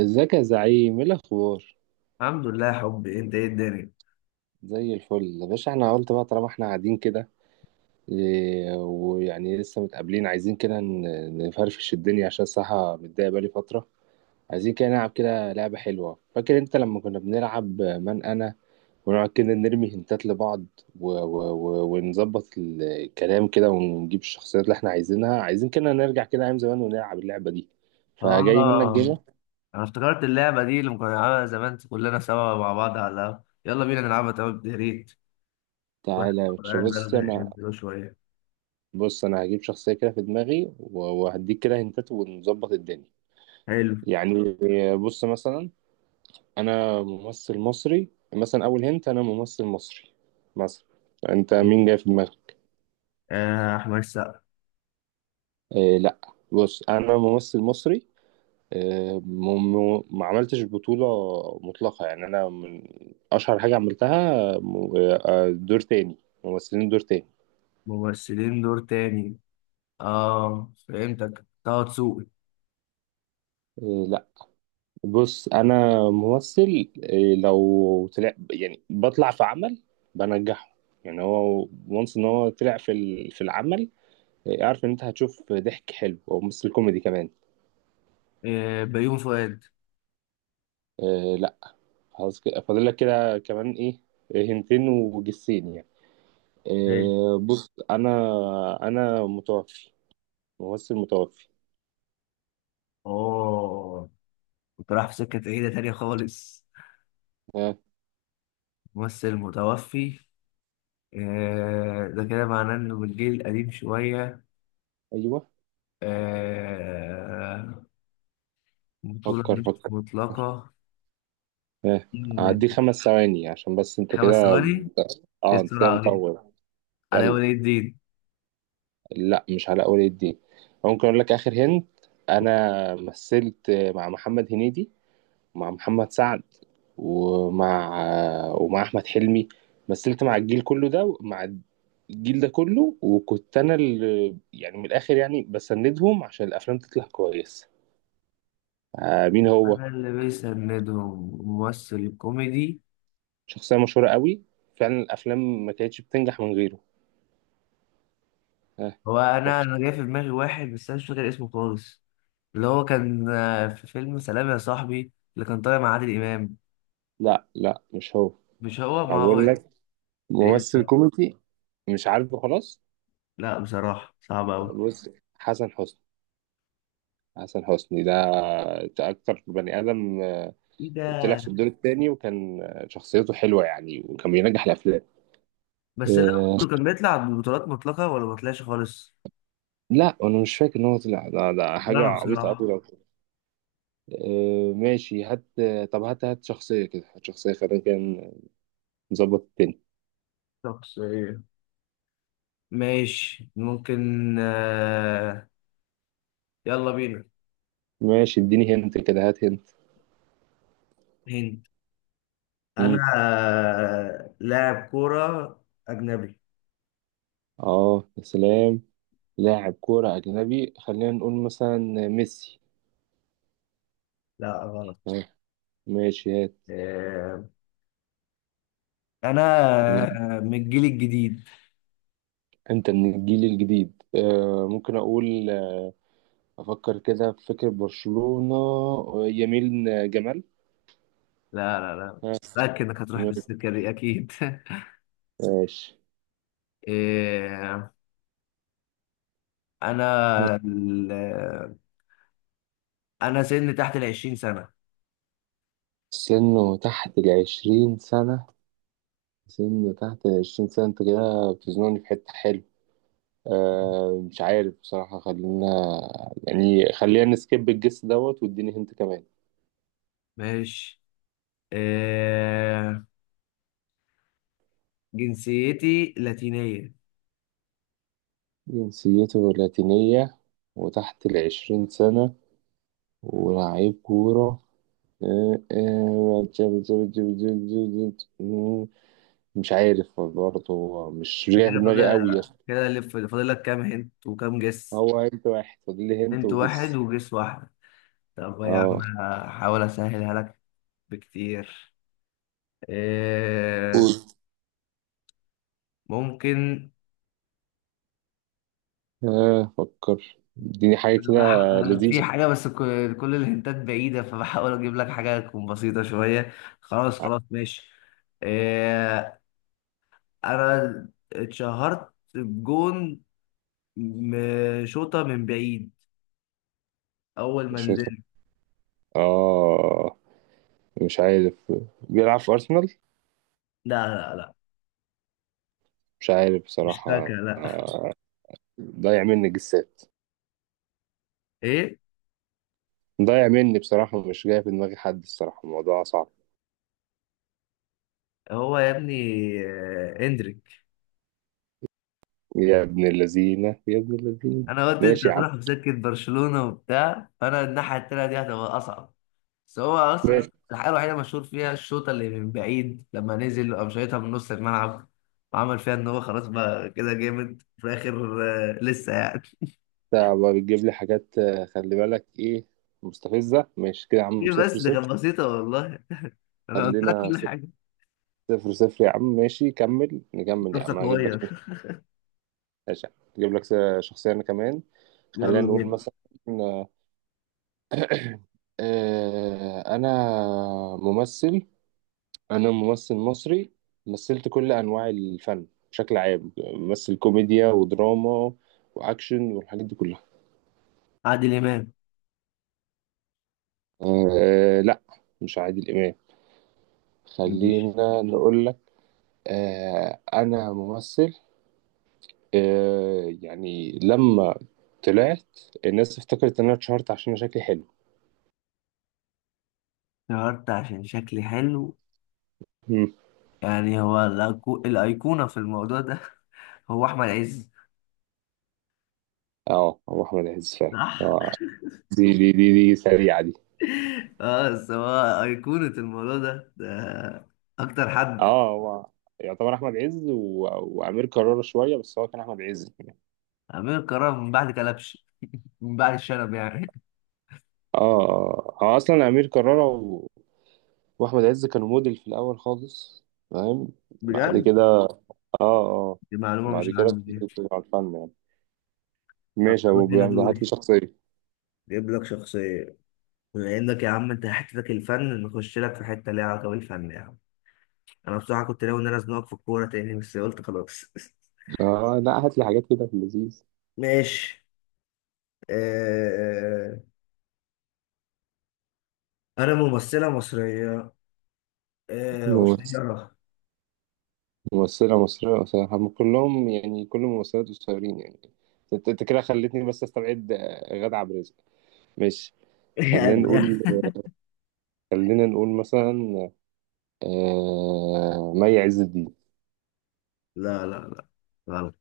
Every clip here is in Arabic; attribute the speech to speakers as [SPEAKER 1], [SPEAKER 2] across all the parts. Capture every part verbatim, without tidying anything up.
[SPEAKER 1] ازيك يا زعيم، ايه الاخبار؟
[SPEAKER 2] الحمد لله يا حبي، انت ايه الدنيا؟
[SPEAKER 1] زي الفل يا باشا، احنا قلت بقى طالما احنا قاعدين كده. إيه، ويعني لسه متقابلين عايزين كده ن- نفرفش الدنيا عشان الصراحه متضايق بقالي فتره. عايزين كده نلعب كده لعبه حلوه، فاكر انت لما كنا بنلعب من انا ونقعد كده نرمي هنتات لبعض و و و ونظبط الكلام كده ونجيب الشخصيات اللي احنا عايزينها، عايزين كده نرجع كده ايام زمان ونلعب اللعبه دي. فجاي منك
[SPEAKER 2] اه،
[SPEAKER 1] جيمه.
[SPEAKER 2] انا افتكرت اللعبه دي اللي كنا بنلعبها زمان كلنا سوا مع بعض على القهوة. يلا بينا نلعبها. طب يا ريت. واحد.
[SPEAKER 1] تعالى يا باشا،
[SPEAKER 2] قاعد
[SPEAKER 1] بص انا
[SPEAKER 2] بقاله شويه.
[SPEAKER 1] بص انا هجيب شخصيه كده في دماغي و- وهديك كده هنتات ونظبط الدنيا.
[SPEAKER 2] حلو.
[SPEAKER 1] يعني بص مثلا، انا ممثل مصري، مثلا اول هنت انا ممثل مصري، مثلا انت مين جاي في دماغك؟
[SPEAKER 2] آه احمد سقا.
[SPEAKER 1] إيه لا، بص انا ممثل مصري، إيه م- م- ما عملتش بطوله مطلقه، يعني انا من اشهر حاجه عملتها م- آه، دور تاني، ممثلين دور تاني.
[SPEAKER 2] ممثلين دور تاني. اه فهمتك، طه دسوقي.
[SPEAKER 1] إيه لا، بص انا ممثل، إيه، لو طلع يعني بطلع في عمل بنجحه، يعني هو وانس ان هو طلع في ال- في العمل، إيه، اعرف ان انت هتشوف ضحك حلو او ممثل كوميدي كمان.
[SPEAKER 2] آه بيوم فؤاد.
[SPEAKER 1] إيه لا، خلاص كده فاضل لك كده كمان ايه، إيه، هنتين وجسين يعني.
[SPEAKER 2] ماشي.
[SPEAKER 1] إيه بص انا، انا متوفي ممثل متوفي.
[SPEAKER 2] اوه، كنت رايح في سكه بعيده تانيه خالص.
[SPEAKER 1] آه
[SPEAKER 2] ممثل متوفي. آه، ده كده معناه انه بالجيل القديم شويه.
[SPEAKER 1] ايوه.
[SPEAKER 2] آه، بطولة
[SPEAKER 1] فكر
[SPEAKER 2] مش
[SPEAKER 1] فكر.
[SPEAKER 2] مطلقة.
[SPEAKER 1] آه،
[SPEAKER 2] إن.
[SPEAKER 1] هديك خمس ثواني عشان بس انت
[SPEAKER 2] خمس
[SPEAKER 1] كده،
[SPEAKER 2] ثواني إيه
[SPEAKER 1] اه انت كده
[SPEAKER 2] السرعة دي؟
[SPEAKER 1] مطول.
[SPEAKER 2] علي
[SPEAKER 1] يلا.
[SPEAKER 2] ولي الدين.
[SPEAKER 1] لا مش على اول الدين، ممكن اقول لك اخر هند، انا مثلت مع محمد هنيدي ومع محمد سعد ومع ومع احمد حلمي، مثلت مع الجيل كله ده، مع الجيل ده كله، وكنت انا اللي يعني من الاخر يعني بسندهم عشان الافلام تطلع كويسه. آه مين هو،
[SPEAKER 2] أنا اللي بيسندهم ممثل كوميدي.
[SPEAKER 1] شخصيه مشهوره قوي، فعلا الافلام ما كانتش بتنجح من غيره. آه
[SPEAKER 2] هو أنا
[SPEAKER 1] فكر.
[SPEAKER 2] أنا جاي في دماغي واحد، بس أنا مش فاكر اسمه خالص. اللي هو كان، آه، في فيلم سلام يا صاحبي اللي كان طالع مع عادل إمام.
[SPEAKER 1] لا لا مش هو،
[SPEAKER 2] مش هو.
[SPEAKER 1] أنا
[SPEAKER 2] ما
[SPEAKER 1] بقول
[SPEAKER 2] هو.
[SPEAKER 1] لك
[SPEAKER 2] إيه
[SPEAKER 1] ممثل
[SPEAKER 2] ده؟
[SPEAKER 1] كوميدي. مش عارفه خلاص.
[SPEAKER 2] لا بصراحة صعب أوي.
[SPEAKER 1] بص، حسن حسني، حسن حسني ده أكتر بني آدم آه،
[SPEAKER 2] إيه
[SPEAKER 1] طلع
[SPEAKER 2] ده؟
[SPEAKER 1] في الدور التاني وكان آه، شخصيته حلوة يعني وكان بينجح الأفلام.
[SPEAKER 2] بس لا،
[SPEAKER 1] آه،
[SPEAKER 2] برضه كان بيطلع ببطولات مطلقة ولا ما طلعش خالص؟
[SPEAKER 1] لا، أنا مش فاكر إن هو طلع ده، ده
[SPEAKER 2] ولا
[SPEAKER 1] حاجة
[SPEAKER 2] أنا
[SPEAKER 1] عبيطة أوي
[SPEAKER 2] بصراحة.
[SPEAKER 1] لو. آه، ماشي هات، آه، طب هات هات شخصية كده، هات شخصية خلينا كان نظبط التاني.
[SPEAKER 2] شخصية. ماشي ممكن، آه، يلا بينا.
[SPEAKER 1] ماشي اديني هنت كده هات هنت.
[SPEAKER 2] هند. انا،
[SPEAKER 1] مم.
[SPEAKER 2] آه، لاعب كوره اجنبي.
[SPEAKER 1] اه يا سلام، لاعب كورة أجنبي، خلينا نقول مثلا ميسي.
[SPEAKER 2] لا غلط.
[SPEAKER 1] آه، ماشي هات.
[SPEAKER 2] آه، انا،
[SPEAKER 1] مم.
[SPEAKER 2] آه، من الجيل الجديد.
[SPEAKER 1] أنت من الجيل الجديد، آه، ممكن أقول، أفكر كده في فكرة برشلونة، يميل جمال.
[SPEAKER 2] لا لا لا.
[SPEAKER 1] ها،
[SPEAKER 2] متأكد انك هتروح بالسكة دي اكيد.
[SPEAKER 1] ماشي.
[SPEAKER 2] إيه. انا ال... آه، انا سني تحت العشرين سنه.
[SPEAKER 1] سنه تحت العشرين سنة، سنه تحت العشرين سنة، أنت كده بتزنقني في حتة حلوة، أه مش عارف بصراحة، خلينا يعني خلينا نسكيب الجس دوت واديني هنت كمان.
[SPEAKER 2] ماشي. إيه. جنسيتي لاتينية.
[SPEAKER 1] جنسيته لاتينية، وتحت العشرين سنة، ولاعيب كورة، آه، آه، مش عارف برضه، مش مش
[SPEAKER 2] أنت
[SPEAKER 1] جاي في
[SPEAKER 2] كده
[SPEAKER 1] دماغي قوي يا
[SPEAKER 2] فاضل
[SPEAKER 1] اسطى.
[SPEAKER 2] كده. اللي فاضل لك كام هنت وكام جس؟
[SPEAKER 1] هو انت واحد فاضل لي هنت
[SPEAKER 2] هنت واحد
[SPEAKER 1] وجس.
[SPEAKER 2] وجس واحد. طب يا عم
[SPEAKER 1] اه
[SPEAKER 2] هحاول اسهلها لك بكتير. إيه.
[SPEAKER 1] قول.
[SPEAKER 2] ممكن.
[SPEAKER 1] اه فكر، اديني حاجة كده
[SPEAKER 2] أنا بح- أنا في
[SPEAKER 1] لذيذة
[SPEAKER 2] حاجة، بس ك- كل الهنتات بعيدة فبحاول اجيب لك حاجة تكون بسيطة شوية. خلاص خلاص ماشي. إيه. انا اتشهرت بجون. م- شوطة من بعيد اول ما
[SPEAKER 1] شوية.
[SPEAKER 2] نزلت.
[SPEAKER 1] اه مش عارف، بيلعب في أرسنال؟
[SPEAKER 2] لا لا لا.
[SPEAKER 1] مش عارف
[SPEAKER 2] مش ساكا،
[SPEAKER 1] بصراحة،
[SPEAKER 2] لا.
[SPEAKER 1] ضايع مني جسات،
[SPEAKER 2] ايه.
[SPEAKER 1] ضايع مني بصراحة، مش جاي في دماغي حد، الصراحة الموضوع صعب.
[SPEAKER 2] هو يا ابني، آه، اندريك.
[SPEAKER 1] يا ابن اللذينة يا ابن اللذينة.
[SPEAKER 2] انا قلت انت
[SPEAKER 1] ماشي يا عم،
[SPEAKER 2] هتروح في سكة برشلونة وبتاع، فانا الناحية التانية دي هتبقى اصعب. بس هو اصلا
[SPEAKER 1] ماشي.
[SPEAKER 2] الحاجه الوحيده مشهور فيها الشوطه اللي من بعيد، لما نزل قام شايطها من نص الملعب وعمل فيها ان هو خلاص بقى كده جامد في الاخر. آه، لسه يعني.
[SPEAKER 1] انت بقى بتجيب لي حاجات، آه، خلي بالك، ايه مستفزة، ماشي كده يا عم
[SPEAKER 2] ايه
[SPEAKER 1] صفر
[SPEAKER 2] بس دي كانت
[SPEAKER 1] صفر.
[SPEAKER 2] بسيطه والله. انا
[SPEAKER 1] قال
[SPEAKER 2] قلت لك
[SPEAKER 1] لنا
[SPEAKER 2] كل حاجه.
[SPEAKER 1] صفر صفر يا عم، ماشي كمل، نكمل يا عم
[SPEAKER 2] نفسك
[SPEAKER 1] هجيب لك.
[SPEAKER 2] صغير.
[SPEAKER 1] ماشي يا عم. هجيب لك شخصية أنا كمان. خلينا
[SPEAKER 2] يلا
[SPEAKER 1] نقول
[SPEAKER 2] بينا.
[SPEAKER 1] مثلا، آه، أنا ممثل، أنا ممثل مصري، مثلت كل أنواع الفن بشكل عام، ممثل كوميديا ودراما وأكشن والحاجات دي كلها.
[SPEAKER 2] عادل امام.
[SPEAKER 1] آه، لأ مش عادل إمام،
[SPEAKER 2] ماشي.
[SPEAKER 1] خلينا نقول لك آه، أنا ممثل، آه يعني لما طلعت الناس افتكرت ان انا اتشهرت عشان انا شكلي حلو.
[SPEAKER 2] اتشهرت عشان شكلي حلو.
[SPEAKER 1] مم.
[SPEAKER 2] يعني هو الأيكو- الايقونه في الموضوع ده. هو احمد عز.
[SPEAKER 1] اه هو احمد عز فعلا،
[SPEAKER 2] صح.
[SPEAKER 1] اه دي دي دي دي سريعه دي.
[SPEAKER 2] اه بس هو ايقونه الموضوع ده، ده اكتر حد.
[SPEAKER 1] اه هو يعتبر احمد عز و... وامير كرارة شويه، بس هو كان احمد عز.
[SPEAKER 2] امير كرارة من بعد كلبش. من بعد الشنب يعني.
[SPEAKER 1] اه اه هو اصلا امير كرارة و... واحمد عز كانوا موديل في الاول خالص، فاهم؟ بعد
[SPEAKER 2] بجد.
[SPEAKER 1] كده اه اه
[SPEAKER 2] دي معلومة
[SPEAKER 1] بعد
[SPEAKER 2] مش
[SPEAKER 1] كده
[SPEAKER 2] عندي دي.
[SPEAKER 1] بتيجي على الفن يعني.
[SPEAKER 2] طب
[SPEAKER 1] ماشي يا
[SPEAKER 2] يلا
[SPEAKER 1] ابو
[SPEAKER 2] هنا
[SPEAKER 1] بيعمل، هات لي
[SPEAKER 2] دوري.
[SPEAKER 1] شخصيه.
[SPEAKER 2] جايب لك شخصية. بما انك يا عم انت حتتك الفن، نخش لك في حتة ليها علاقة بالفن يا عم. انا بصراحة كنت ناوي ان انا ازنقك في الكورة تاني، بس قلت خلاص.
[SPEAKER 1] اه لا، هات لي حاجات كده في
[SPEAKER 2] ماشي. آه... انا ممثلة مصرية، آه...
[SPEAKER 1] اللذيذ.
[SPEAKER 2] قصيرة.
[SPEAKER 1] ممثلة مصرية، صراحة هم كلهم يعني كل الممثلات قصيرين يعني، انت انت كده خلتني بس استبعد آه، غادة عبد الرازق، ماشي. خلينا
[SPEAKER 2] يعني.
[SPEAKER 1] نقول، خلينا نقول مثلا، آه... مي عز الدين،
[SPEAKER 2] لا لا لا غلط.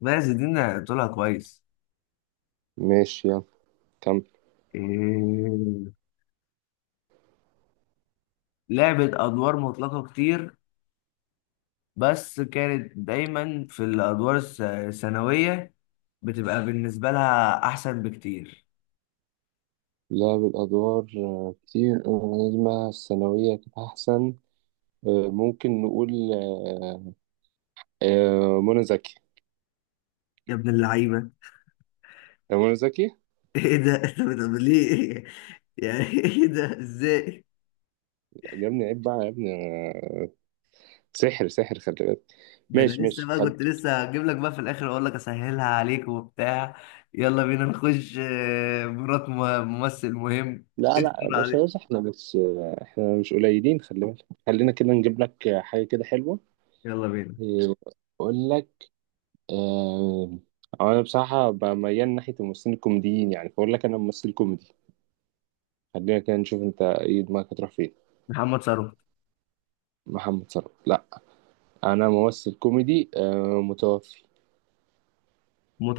[SPEAKER 2] ماشي دي أنا قلتلها كويس.
[SPEAKER 1] ماشي يلا كمل.
[SPEAKER 2] إيه... لعبت أدوار مطلقة كتير، بس كانت دايما في الادوار الس- الثانويه. بتبقى بالنسبه لها احسن بكتير.
[SPEAKER 1] لعب الأدوار آه، كتير، نجمة الثانوية كانت أحسن، آه، ممكن نقول آه، آه، منى زكي،
[SPEAKER 2] يا ابن اللعيبه.
[SPEAKER 1] آه، منى زكي.
[SPEAKER 2] ايه ده. طب طب ليه؟ يعني ايه ده ازاي؟
[SPEAKER 1] يا ابني عيب بقى يا ابني، آه، سحر سحر خلي بالك.
[SPEAKER 2] ده انا
[SPEAKER 1] ماشي
[SPEAKER 2] لسه
[SPEAKER 1] ماشي.
[SPEAKER 2] بقى كنت لسه هجيب لك بقى في الاخر اقول لك اسهلها عليك وبتاع. يلا بينا نخش، آه، مرات م- ممثل مهم.
[SPEAKER 1] لا لا يا
[SPEAKER 2] استر
[SPEAKER 1] باشا، بس
[SPEAKER 2] عليك.
[SPEAKER 1] احنا مش، احنا مش قليلين خلي بالك، خلينا كده نجيب لك حاجة كده حلوة.
[SPEAKER 2] يلا بينا.
[SPEAKER 1] إيه، اقول لك، آه... أو انا بصراحة بقى ميال ناحية الممثلين الكوميديين يعني، فاقول لك انا ممثل كوميدي، خلينا كده نشوف انت ايه دماغك هتروح فين.
[SPEAKER 2] محمد ثروت.
[SPEAKER 1] محمد صلاح لا، انا ممثل كوميدي آه... متوفي.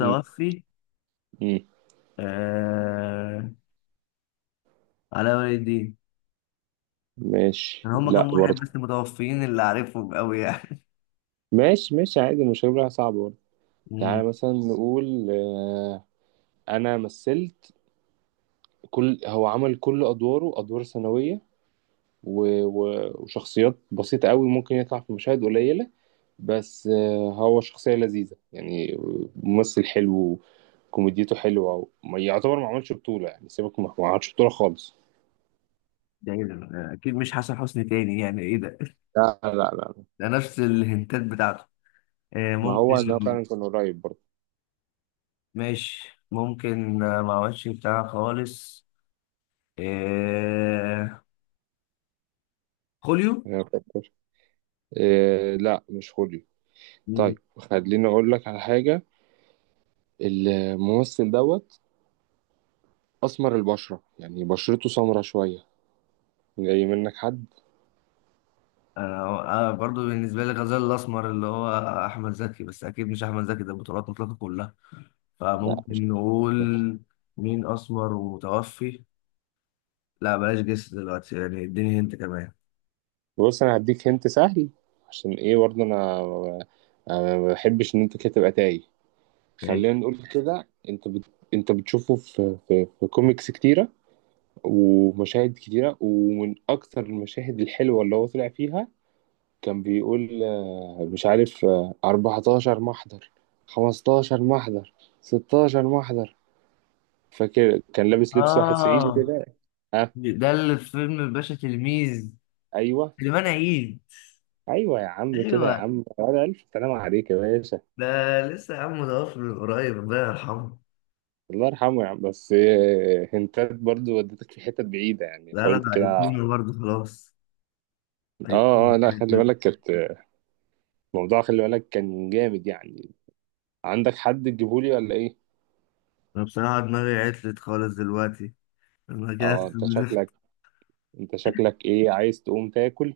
[SPEAKER 1] مم. مم.
[SPEAKER 2] آه... علاء ولي الدين.
[SPEAKER 1] ماشي
[SPEAKER 2] كان هما
[SPEAKER 1] لا
[SPEAKER 2] كام واحد
[SPEAKER 1] برضه.
[SPEAKER 2] بس متوفيين اللي عارفهم قوي يعني.
[SPEAKER 1] ماشي ماشي عادي، مش هجيبها صعبة برضه.
[SPEAKER 2] مم.
[SPEAKER 1] تعالى مثلا نقول آه... انا مثلت، كل هو عمل كل ادواره ادوار ثانوية و- و- وشخصيات بسيطة قوي، ممكن يطلع في مشاهد قليلة، بس آه، هو شخصية لذيذة يعني، ممثل حلو كوميديته حلوة، ما يعتبر ما عملش بطولة يعني، سيبك، ما ما عملش بطولة خالص.
[SPEAKER 2] ده ايه ده، آه، اكيد مش حسن حسني تاني. يعني ايه ده؟
[SPEAKER 1] لا لا لا،
[SPEAKER 2] ده نفس الهنتات بتاعته. آه
[SPEAKER 1] ما
[SPEAKER 2] ممكن.
[SPEAKER 1] هو انا فعلا كان قريب برضه.
[SPEAKER 2] ماشي ممكن، آه، ما عملش بتاع خالص. آه. خوليو.
[SPEAKER 1] أنا أفكر. إيه لا، مش خوليو.
[SPEAKER 2] مم.
[SPEAKER 1] طيب خليني اقول لك على حاجة، الممثل دوت اسمر البشرة، يعني بشرته سمرة شوية، جاي منك حد؟
[SPEAKER 2] انا أنا برضو بالنسبه لي غزال الاسمر، اللي هو احمد زكي، بس اكيد مش احمد زكي، ده بطولات مطلقه كلها.
[SPEAKER 1] لا مش.
[SPEAKER 2] فممكن نقول مين اسمر ومتوفي. لا بلاش جس دلوقتي يعني، اديني هنت كمان.
[SPEAKER 1] بص انا هديك هنت سهل عشان ايه برضه انا، أنا ما بحبش ان انت كده تبقى تايه، خلينا
[SPEAKER 2] ماشي.
[SPEAKER 1] نقول كده انت بت... انت بتشوفه في في, في كوميكس كتيره ومشاهد كتيره، ومن اكتر المشاهد الحلوه اللي هو طلع فيها، كان بيقول آه، مش عارف، آه، أربعة عشر محضر، خمستاشر محضر، ستاشر محضر، فاكر كان لابس لبس واحد صعيدي
[SPEAKER 2] اه
[SPEAKER 1] كده. اه.
[SPEAKER 2] ده اللي في فيلم الباشا تلميذ.
[SPEAKER 1] ايوه.
[SPEAKER 2] سليمان عيد.
[SPEAKER 1] ايوه يا عم، كده يا
[SPEAKER 2] ايوه.
[SPEAKER 1] عم، على الف سلام عليك يا باشا.
[SPEAKER 2] ده لسه يا عم متوفي من قريب، الله يرحمه.
[SPEAKER 1] الله يرحمه يعني، بس آه، هنتات برضو ودتك في حتت بعيدة يعني،
[SPEAKER 2] لا لا،
[SPEAKER 1] حاولت
[SPEAKER 2] ده
[SPEAKER 1] كده.
[SPEAKER 2] ايقونه برضه خلاص.
[SPEAKER 1] اه اه
[SPEAKER 2] ايقونه
[SPEAKER 1] لا
[SPEAKER 2] كده
[SPEAKER 1] خلي
[SPEAKER 2] كده.
[SPEAKER 1] بالك، كانت موضوع خلي بالك كان جامد يعني. عندك حد تجيبهولي ولا ايه؟
[SPEAKER 2] انا بصراحه دماغي عطلت خالص دلوقتي. انا كده
[SPEAKER 1] اه انت
[SPEAKER 2] استنزفت.
[SPEAKER 1] شكلك، انت شكلك ايه، عايز تقوم تاكل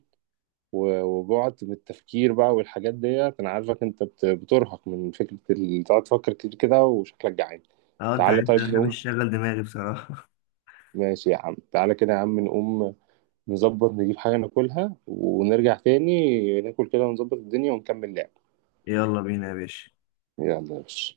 [SPEAKER 1] و- وجعت من التفكير بقى والحاجات ديت، انا عارفك انت بت- بترهق من فكرة ال- تقعد تفكر كتير كده، وشكلك جعان.
[SPEAKER 2] اه انت
[SPEAKER 1] تعالى
[SPEAKER 2] عارف
[SPEAKER 1] طيب
[SPEAKER 2] انا بحب
[SPEAKER 1] نقوم.
[SPEAKER 2] اشغل دماغي بصراحه.
[SPEAKER 1] ماشي يا عم تعالى كده يا عم نقوم، نظبط نجيب حاجة ناكلها ونرجع تاني ناكل كده ونظبط الدنيا ونكمل لعب.
[SPEAKER 2] يلا بينا يا باشا.
[SPEAKER 1] يلا يا باشا.